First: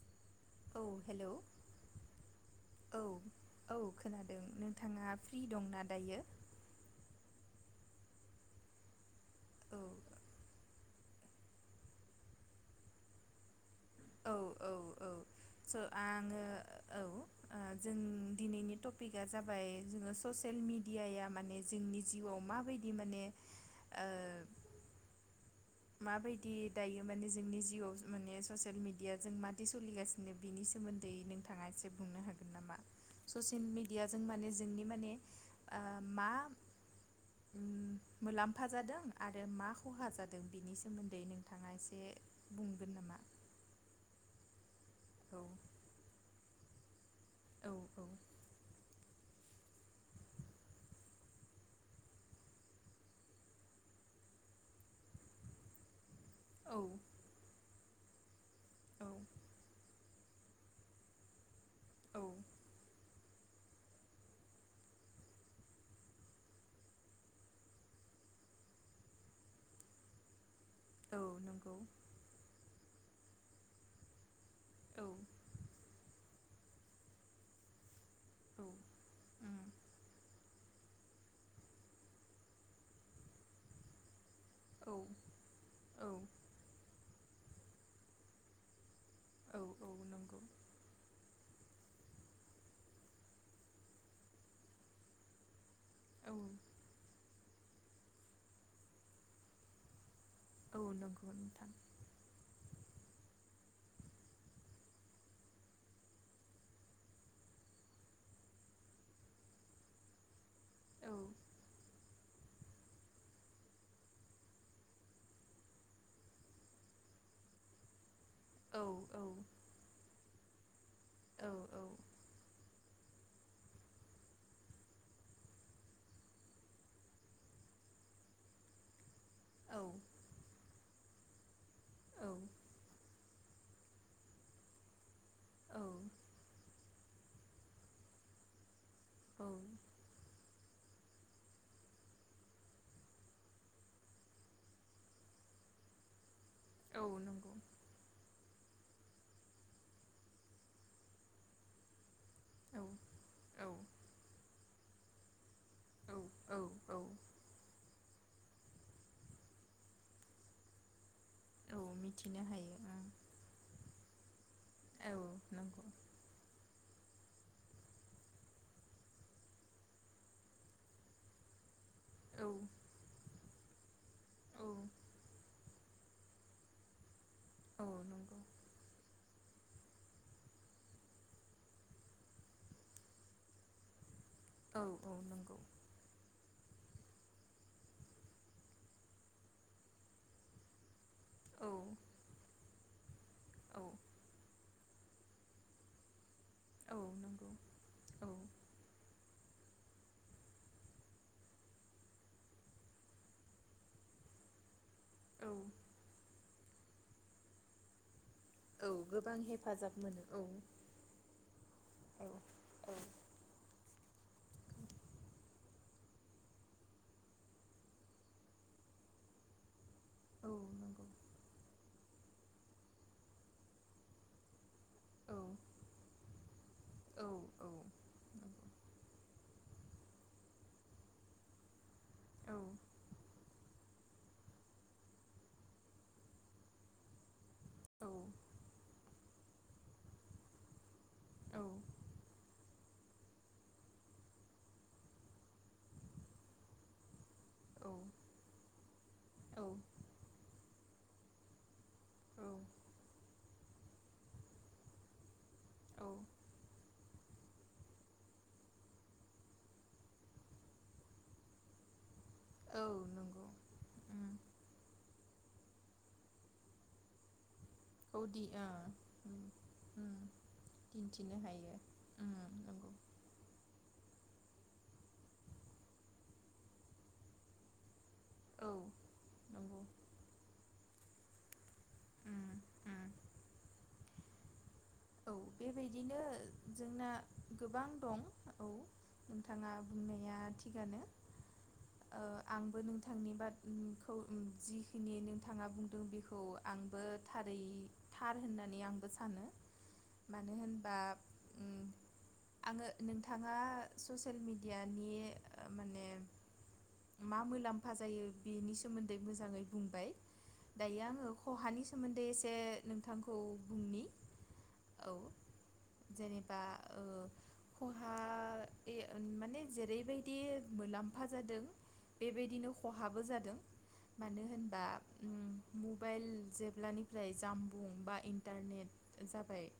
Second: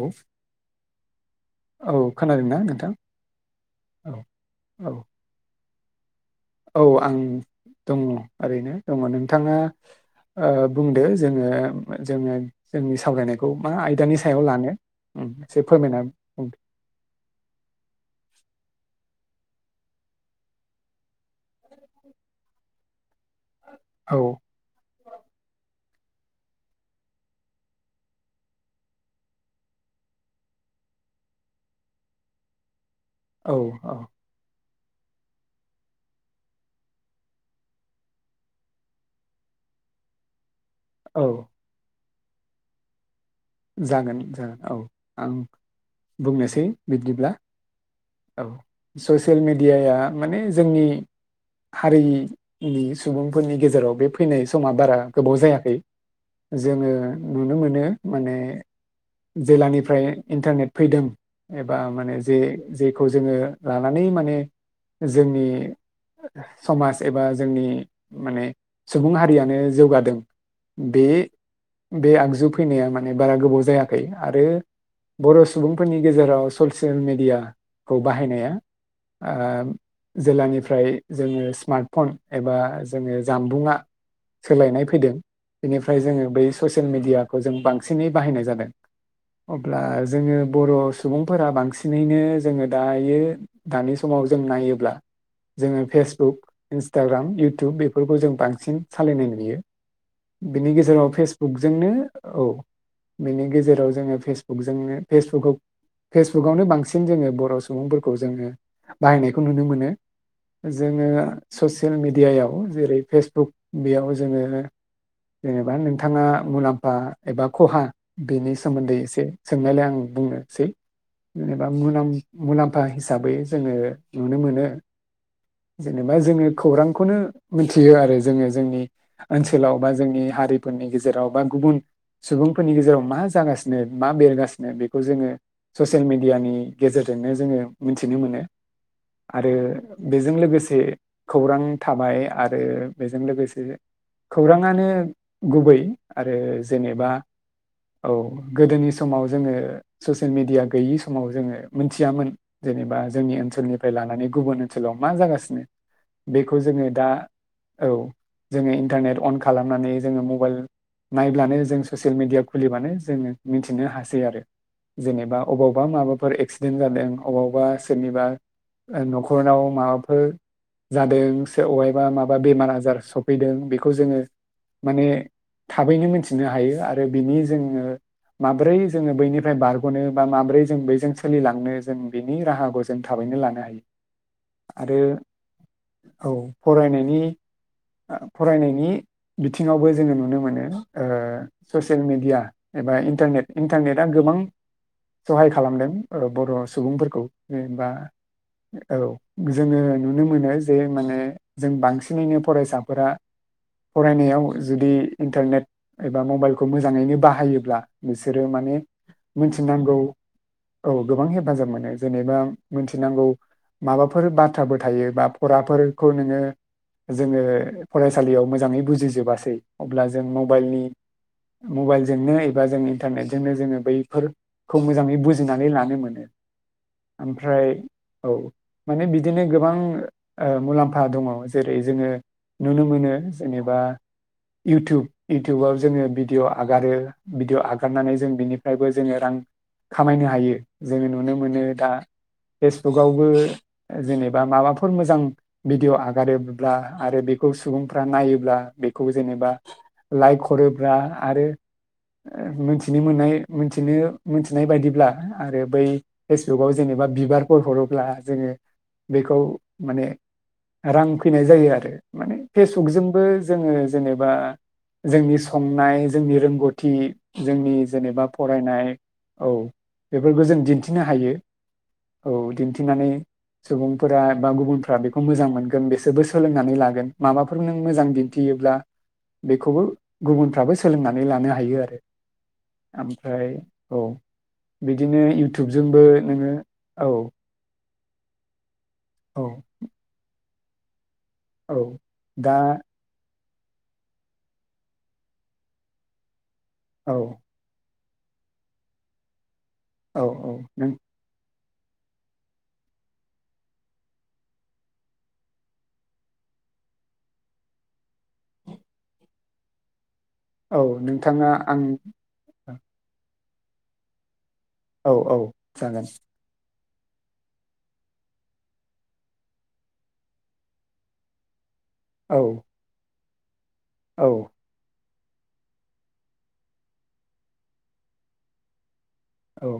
औ औ हेलौ औ खोनादोंना नोंथां औ औ औ खोनादों औ नोंथाङा फ्रि दं ना दायो औ आं दङ ओरैनो दङ नों थाङा औ ओ बुंदो जोङो जोङो जोंनि सावरायनायखौ मा आयदानि औ सायाव औ लानो औ उम एसे औ [unintelligible] फोरमायना बुंदो। आङो टपिकआ जाबाय जोङो ससियेल मिडियाया माने जोंनि जिउआव मा बायदि माने ओ औ माबायदि दायो माने जोंनि जिउआव माने ससियेल मेडिया जों मादि सोलिगासिनो बिनि सोमोन्दै नोंहा एसे बुंनो हागोन नामा? औ ससियेल औ मिडिया जों मानि जोंनि मानि ओ मा मुलाम्फा जादों आरो मा खहा जादों। [unintelligible] मोन्दै औ नोंथाङा एसे बुंगोन नामा [inaudible] जागोन ओ औ आं औ बुंनोसै दे बिदिब्ला औ। ससियेल मेडियाया माने जोंनि हारिनि सुबुंफोरनि गेजेराव बे फैनाय समा बारा गोबाव जायाखै। औ जोङो नुनो मोनो। माने औ जेलानिफ्राय इन्टारनेट फैदों एबा माने औ जे जेखौ जोङो लानानै माने जोंनि समाज एबा जोंनि माने सुबुं हारियानो जौगादों। औ बे नंगौ बे आगजु फैनाया मान बे बारा गोबाव जायाखै आरो औ बर' सुबुंफोरनि गेजेराव ससियेल मेडिया। खौ बाहायनाया उम ओ जेब्लानिफ्राय ओमफ्राय जोङो स्मार्टफन एबा जोङो जानबुंङा सोलायनाय औ फैदों बेनिफ्राय औ जोङो बै ससियेल मिडिया ओजों बां बांसिनै बाहायनाय जादों। औ अब्ला औ जोङो नंगौ बर' सुबुं फोरा बांसिनैनो जोङो दायो दानि समाव जों नायोब्ला जोङो। फेसबुक औ इन्सताग्राय [unintelligible] इउटुब बेफोरखौ जों बांसिन सालायनाय नुयो। बिनि औ गेजेराव नंगौ नोंथां फेसबुकजोंनो औ। बेनि गेजेराव जोङो फेसबुकजोंनो फेसबुक फेसबुकआवनो बांसिन जोङो बर' सुबुंफोरखौ जोङो बाहायनायखौ नुनो मोनो। जोङो औ ससियेल मिड मिडियायाव जेरै फेसबुक बेयाव जोङो जेनेबा नोंथाङा मुलाम्फा एबा खहा बेनि औ सोमोन्दै औ एसे सोंनायलाय आं बुंनो सै। औ एबा मुलाम्फ मुलाम्फा एसे हिसाबै जोङो नुनो मोनो जेनेबा जोङो खौरांखौनो मिथियो आरो जोङो जोंनि ओनसोलाव बा औ जोंनि हारिफोरनि गेजे जेराव बा गुबुन औ सुबुंफोरनि गेजेराव मा जागासिनो मा बेरगासिनो बेखौ जोङो ससियेल औ मेडियानि गेजेरजोंनो जोङो मिथिनो मोनो आरो बेजों लोगोसे खौरां थाबाय आरो बेजों लोगोसे खौराङानो गुबै आरो जेनेब बा औ नंगौ औ गोदोनि समाव जोङो ससियेल मिडिया गैयि समाव जोङो मोनथियामोन। औ जेनेबा जोंनि औ ओनसोलनिफ्राय लानानै गुबुन ओनसोलाव मा जागासिनो। औ बेखौ जोङो औ दा औ। जोङो इन्टारनेट अन खालामनानै जोङो मबाइल नायब्लानो जों औ ससियेल मिथिनो मिडिया हायो खुलिबानो उम जोङो मिन्थिनो हास सैआरो औ जेनेबा अबावबा नंगौ माबाफोर एक्सिडेन्ट जादों अबावबा सोरनिबा नखरनाव माबाफोर जादों सोर बा माबा औ बेमार आजार सफैदों बे खौ जोङो औ माने थाबैनो मिथिनो हायो आरो बिनि जोङो औ नंगौ माब्रै जोङो बैनि बारगनो बा माब्रै जों बैजों सोलिलांनो जों बिनि राहाखौ जों थाबैनो लानो हायो औ आरो औ नंगौ औ फरायनायनि फरायनायनि बिथिङावबो जोङो नुनो मोनो ओ औ ससियेल मिडिया एबा इन्टारनेट औ इन्टारनेटआ गोबां सहाय खालामदों ओ बर औ सुबुंफोरखौ नंगौ जेनबा औ औ जोङो नुनो मोनो जे माने जों बांसिनैनो फरायसाफोरा फरायनायाव जुदि औ इन्टारनेट एबा मबाइल खौ मोजाङैनो बाहायोब्ला बिसोरो माने औ गोबां हेफाजाब मिथिनांगौ मोनो औ गोबां हेफाजाब मोनो औ जेनेबा औ मिथिनांगौ माबाफोर बाथ्राबो थायो बा फराफोरखौ नोङो जोङो फरायसालियाव मोजाङै बुजिजोबासै अब्ला जों औ मबाइलनि नंगौ मबाइलजोंनो एबा जों इन्टारनेटजोंनो जोङो बैफोरखौ मोजाङै औ बुजिनानै लानो मोनो औ ओमफ्राय औ औ नंगौ माने बिदिनो गोबां ओ मुलाम्फा दङ जेरै जोङो औ नुनो मोनो जेनेबा इउटुब इउटुबाव जोङो भिदिअ आगारो भिदिअ औ आगारनानै जों बिनिफ्रायबो जोङो रां खामायनो हायो जोङो नुनो मोनो दा फेसबुकआवबो जेनेबा माबाफोर मोजां भिडिअ आगारोब्ला आरो बेखौ औ सुबुंफ्रा नायोब्ला बे खौ जेनेबा लाइक हरो जा आरो ओ मोनथिनो मोननाय मोनथिनो मोनथिनाय बायदिब्ला आरो बै औ फेसबुकाव जेनेबा बिबारफोर हरोब्ला जोङो बेखौ माने रां फैनाय जायो आरो। माने औ फेसबुकजोंबो नंगौ जोङो उम जेनेबा जोंनि स संनाय ज जोंनि रोंगौथि जोंनि औ जेनेबा दि ओ फरायनाय उम औ उम बेफोरखौ जों दिन्थिना हायो उम औ नंगौ दिन्थिनानै सुबुंफ फोर बा गुबुनफोरा बेखौ मोजां मोनगोन बेसोरबो सोलोंनानै लागोन माबाफोर नों मोजाङै थियोब्ला औ नंगौ बेखौबो गुबु फ्राबो सो सोलोंनानै लानो हायो आरो उम उम ओमफ्राय औ। बिदिनो औ इउटुबजोंबो बेबायदिनो नोङो औ जोंना गोबां दं औ। औ नोंथाङा बुंनाया थिग थिगानो। औ ओ दा आंबो नोंथांनि बाद उम खौ उम जिखिनि नोंथाङा बुंदों बेखौ ब आंबो औ थारै थार होननानै आंबो सानो। औ मानो औ नों होनबा उम आङो नोंथाङा ससियेल मेडियानि ओ माने मा मोलाम्फा जायो बेनि सोमोन्दै मोजाङै बुंबाय। औ दायो आङो नोंथाङा खहानि आं सोमोन्दै एसे नोंथांखौ खौ बुंनि औ औ जागोन। जेनेबा ओ खहा ओइ ओ माने जेरैबायदि मोलाम्फा जादों औ बेबायदिनो खहाबो जाद दों औ मानो होनबा उम मबाइल जेब्लानिफ्राय जामबुं बा इन्टारनेट औ जाबाय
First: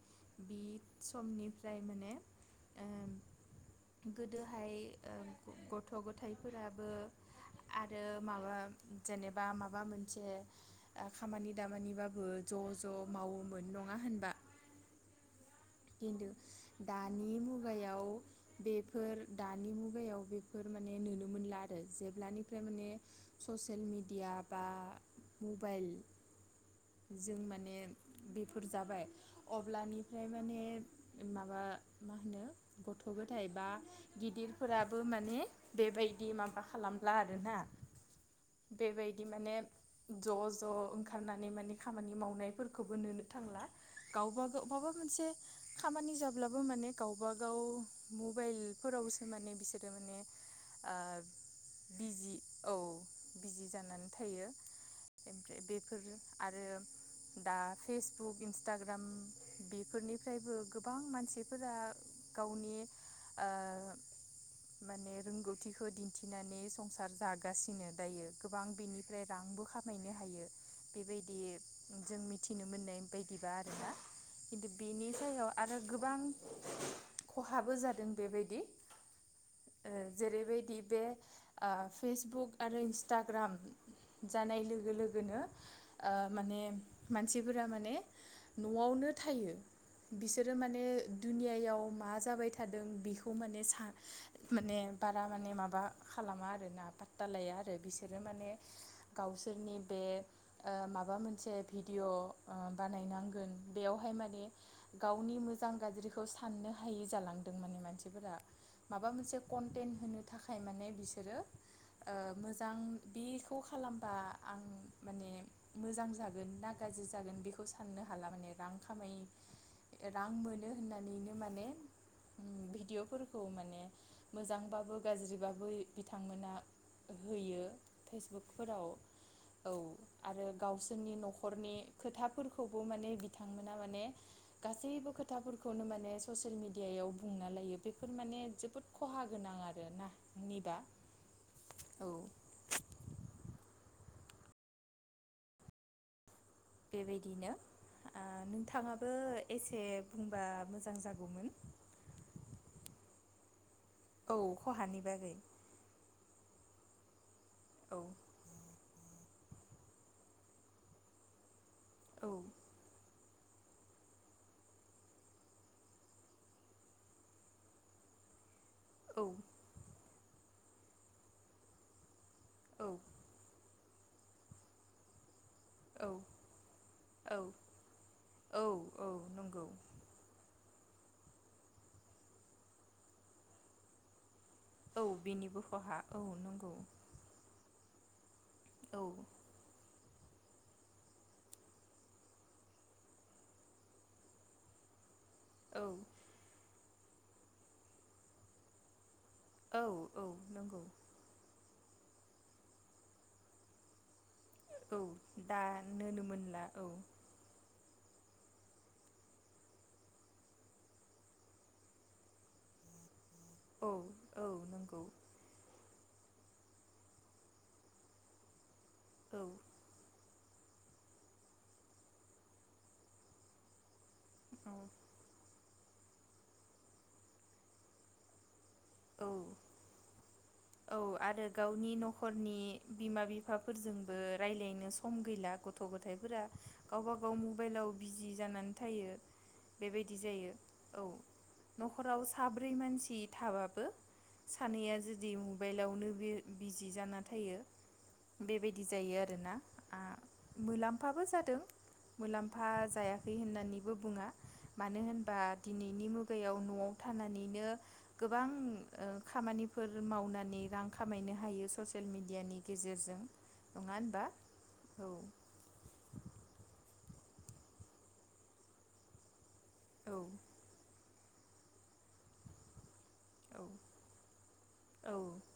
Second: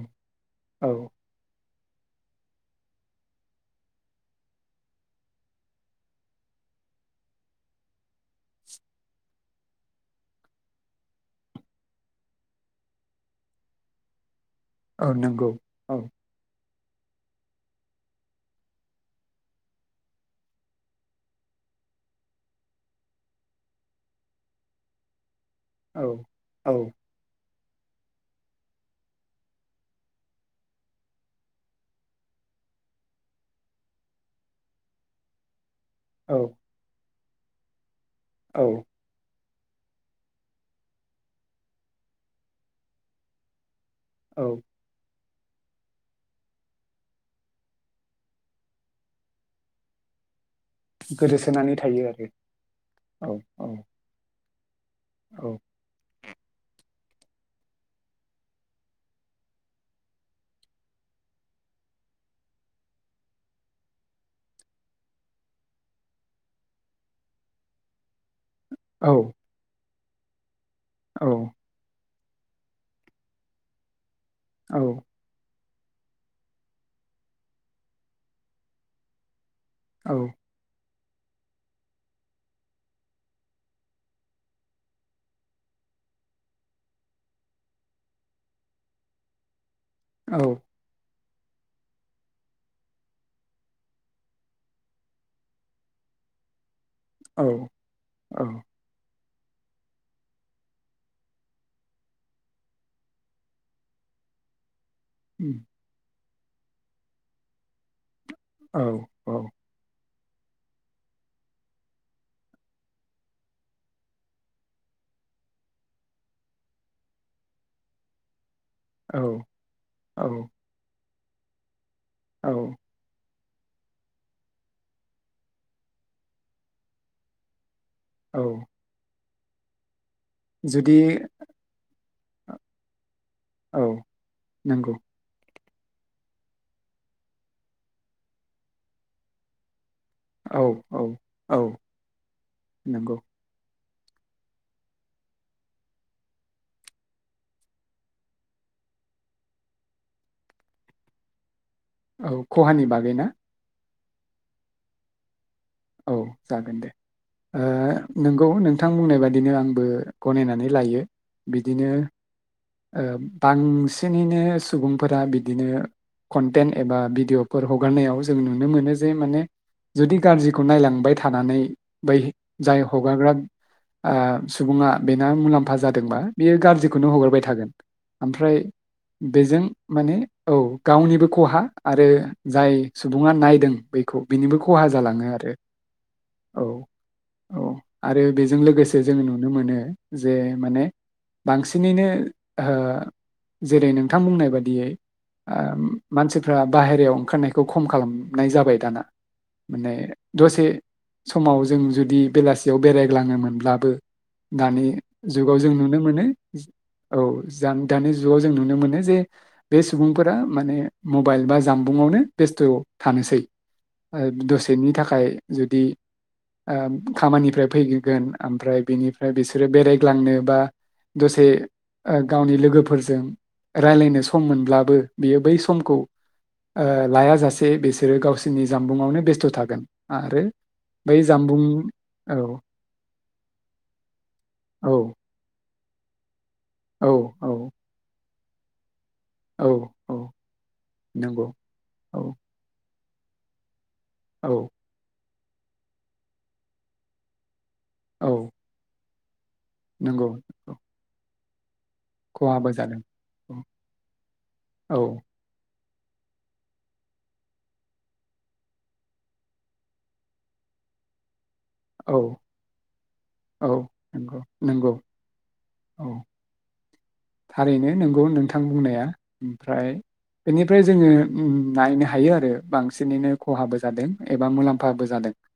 औ बिद समनिफ्रा फ्राय माने ओ गोदोहाय ओ गथ' गथाइफोराबो आरो माबा जेनेबा माबा मोनसे ओ खामानि दामानिबाबो ज' ज' मावोमोन नङा होनब बा? औ नंगौ। औ दिनदो दानि मुगायाव बेफोर दानि मुगायाव बेफोर माने नुनो मोनला आरो जेब्लानिफ्राय माने ससियेल मेडिया बा मबाइल औ औ जों मा माने बेफोर जाबाय अब्लानिफाय माने माबा मा होनो गथ' गथाइ बा गिदिरफोराबो माने बेबायदि औ माबा खालाम ला आरो ना। बेबायदि माने ज' ज' ओंखारनानै माने खामानि मावनायफोरखौबो नुनो थांला। गावबा औ गाव बाबा मोनसे खामानि जाब्लाबो माने गावब गाव मबाइलफोरावसो माने बिसोरो माने ओ गोदोसोनानै थायो आरो बिजि औ औ औ बिजि जानानै थायो। औ [unintelligible] बेफोरनो। आरो दा फेसबुक इन्सटाग्राम बि बेफोरनिफ्रायबो गोबां मानसिफोरा गावनि ओ माने रोंगौथिखौ दिन्थिनानै संसार जागासिनो दायो। गोबां औ बेनिफ्राय रांबो खाम मायनो हायो। औ बेबायदि जों मिथिनो मोननाय बायदिबा आरोना। औ बेनि सायावा आरो गोबां खहाबो जादों बेबायदि ओ औ जेरैबायदि बे ओ फेसबुक आरो इन्सटाग्राम जानाय लोगो लोगोनो ओ माने मानसिफोरा माने न'आवनो थायो। औ बिसोरो माने दुनियायाव मा जाबाय थादों बेखौ माने सान माने बारा माने माबा खालामा आरोना। पात्टा औ लाया आरो बिसोरो माने गावसोरनि बे ओ माबा मोनसे भिडिय' ओ बानायनांगोन। बेयावहाय माने गावनि उम मोजां गाज्रिख साननो हायि जालांदों माने मानसिफोरा औ माबा औ मोनसे कनटेन होनो थाखाय माने बिसोरो ओ मोजां बेखौ खालामबा आं माने मोजां जागोन ना गाज्रि जागोन बेखौ साननो हाला माने। रां खामाय औ औ रां मोनो होननानै माने औ भिदिअफोर खौ माने मोजांबाबो गाज्रिबाबो बिथांमोना होयो। औ फेसबुकफोराव औ। आरो जुदि गावसोरनि न'खरनि। खोथाफोरखौबो माने बिथांमोना औ माने नंगौ गासैबो खोथाफोरखौ खौनो माने ससियेल मिडियायाव बुंना लायो बेफोर माने जोबोद खहा गोनां आरोना। औ औ औ नोंगौ। बेबायदिनो ओ नोंथाङाबो एसे बुंबा मोजां जागौमोन। औ खहानि बागै ना? औ खहानि बागै। औ जागोन दे ओ औ नोंगौ नोंथां बुंनाय बादिनो आंबो गनायनानै लायो बि दिनो औ ओ बांसिनैनो सुबुंफोरा बिदिनो कनटेन्ट एबा भिडिअफोर हगारनायाव जों नुनो नो मोनो जे औ माने जुदि गाज्रिखौ नायलांबाय थानानै बै जाय औ हगारग्रा ओ सुबुङा बेना मुलाम फा औ जादोंबा बेयो गाज्रिखौनो औ हगारबाय था थागोन ओमफ्राय औ औ बेजों नंगौ माने औ गावनिबो खहा आरो जाय सुबुङा नायदों बेखौ बेनिबो खहा औ जालाङो आरो बेनिबो खहा औ नंगौ औ आरो बेजों लोगोसे औ जोङो नुनो मोनो जे माने बांसिनैनो ओ जेरै नोंथां बुंनाय बायदियै ओ औ मानसिफ्रा बाहेरायाव ओंखारनायखौ खम खालामनाय जाबाय दाना। औ माने औ दसे नंगौ समाव जों जु दि बेलासियाव बेरायग्लांनो मोनब्लाबो दानि औ जुगाव जों नुनो दानोनो मोनो मोनला औ जाम दानि जुगाव जों नुनो मोनो जे बे सुबुंफोरा माने मबाइल बा जानबुंआवनो बेस्थ' आव थानोसै। ओ औ औ दसेनि नंगौ थाखाय जुदि ओ खामानिफ्राय फैगो गोन ओमफ्राय बेनिफ्राय औ बिसोरो बेरायग्लांनो बा दसे ओ गावनि लोगोफोरजों रायलायनो सम सम मोनब्लाबो औ बियो बै सम खौ ओ लायाजासे बिसोरो गावससिनि जामबुंआवनो औ बेस्थ' थागोन आरो औ बै आरो जामबुं गावनि औ न'खरनि बिमा बिफाफोरजोंबो रायलायनो औ सम गैला। गथ' गथाइफोरा औ गावबा गाव औ मुबाइलाव बिजि जानानै थायो। औ बेबायदि औ जायो औ नंगौ न'खराव औ साब्रै मानसि थाबाबो औ सानैया जुदि बाइलावनो बे बिजि जाना थायो। औ बेबायदि जायो आर दोना आ नंगौ मुलाम्फाबो जादों। मुलाम्फा खहाबो जादों जायाखै होननानैबो बुङा औ मानो होनबा दिनैनि मुगायाव न'आव थानानैनो गोबां ओ खामानिफोर मावनान नै रां खामायनो हायो। ससियेल औ मिडियानि गेजेरजों। औ नङा होनबा नंगौ नंगौ औ औ। थारैनो नोंगौ नोंथां बुंनाया ओमफ्राय औ बेनिफ्राय जोङो उम नायनो हायो आरो बां सिनैनो औ खहाबो जादों एबा मुलाम्फाबो जादों औ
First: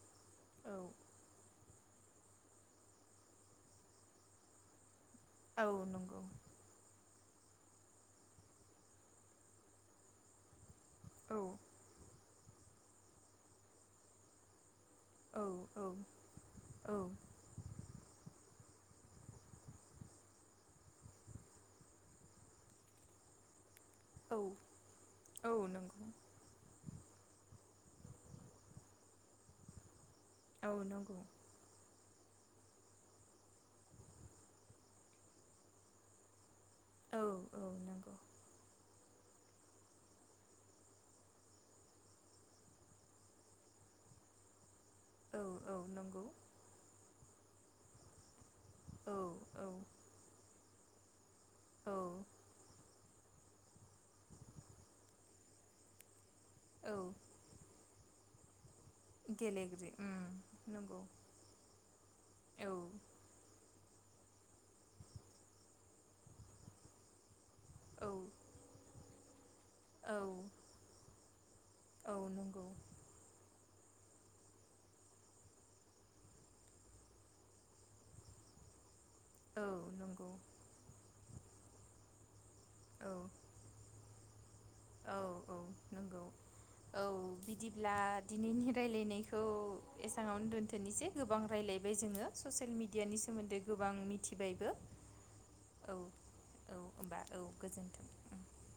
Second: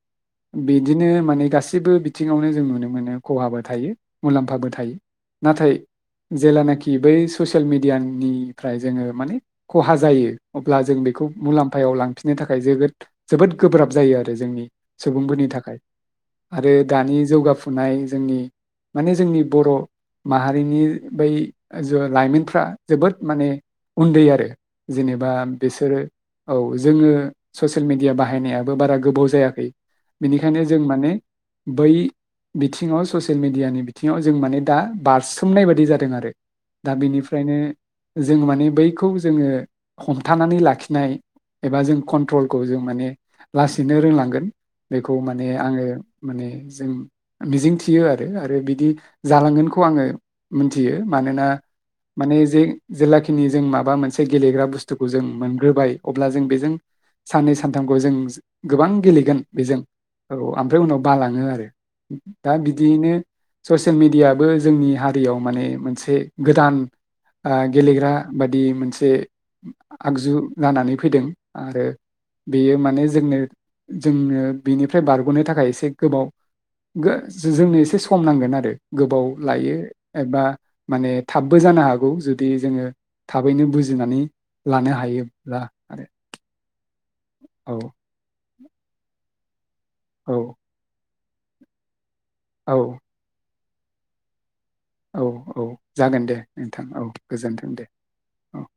औ बेदिनो माने गासिब बो बिथिङावनो जों नुनो मोनो खहाबो थायो मुलाम्फाबो थायो। औ नाथाय नंगौ। जेलानाखि बै ससियेल मिडियानिफ्राय जोङो माने खहा जायो ब्ला जों बेखौ औ मुलाम्फायाव लां फिननो थाखाय जोगोद जोबोद गोब्राब जायो आरो जोंनि सुबुंफोरनि औ थाखाय औ आरो दानि औ जौगाफुनाय जोंनि माने जोंनि बर' माहारिनि बै जो लाइमोनफ्रा जोबोद माने उन्दै औ आरो जेनेबा औ बिसोरो नंगौ औ। जोङो ससियेल मिडिया बाहायनायाबो बारा गोबाव जायाखै। बेनिखायनो औ जों माने नंगौ बै बिथिङाव ससियेल मिडियानि बिथिङाव जों माने दा बारसोमनाय बादि जाद दों आरो। दा औ बिनिफ्रायनो औ नंगौ जों माने बै बेखौ जोङो हमथानानै लाखिनाय एबा जों कन्ट्रलखौ जों माने लासैनो रोंलांगोन। बेखौ औ माने औ आङो नंगौ माने जों मिजिं थियो आरो आरो बि दि औ जालांगोनखौ औ आङो मिथियो मानोना औ माने जे जेला खिनि जों माबा मोनसे गेलेग्रा बुस्थुखौ जों मोनग्रोबाय अब्ला जों बेजों औ सान्नै सान थामखौ जों गोबां गेलेगोन बेजों गेलेगिरि उम औ आ ओमफ्राय नंगौ उनाव बालाङो आरो दा औ बिदियैनो ससे ससियेल मिडियाबो जोंनि हारियाव माने मोनसे गोदान ओ औ गेलेग्रा बादि मोनसे औ आगजु जानानै फैदों। आरो औ नंगौ बेयो माने जोंनो जोंनो बेनिफ्राय बारग'नो थाखाय एसे गोबाव जोंनो एसे सम नांगोन आरो। गोबाव औ लायो। नंगौ एबा माने थाबबो जानो हागौ जु दि जोङो औ थाबैनो बुजिनानै लानो औ हायोब्ला औ आरो। नंगौ औ औ बिदिब्ला दिनैनि राय्लायनाय औ एसांयावनो दोन्थ'नोसै। गोबां रायज्लायबाय जोङो। ससियेल औ मिडियानि सोमोन्दै। गोबां मिथिबायबो। औ औ जागोन दे नोंथां औ गोजोन्थों दे औ।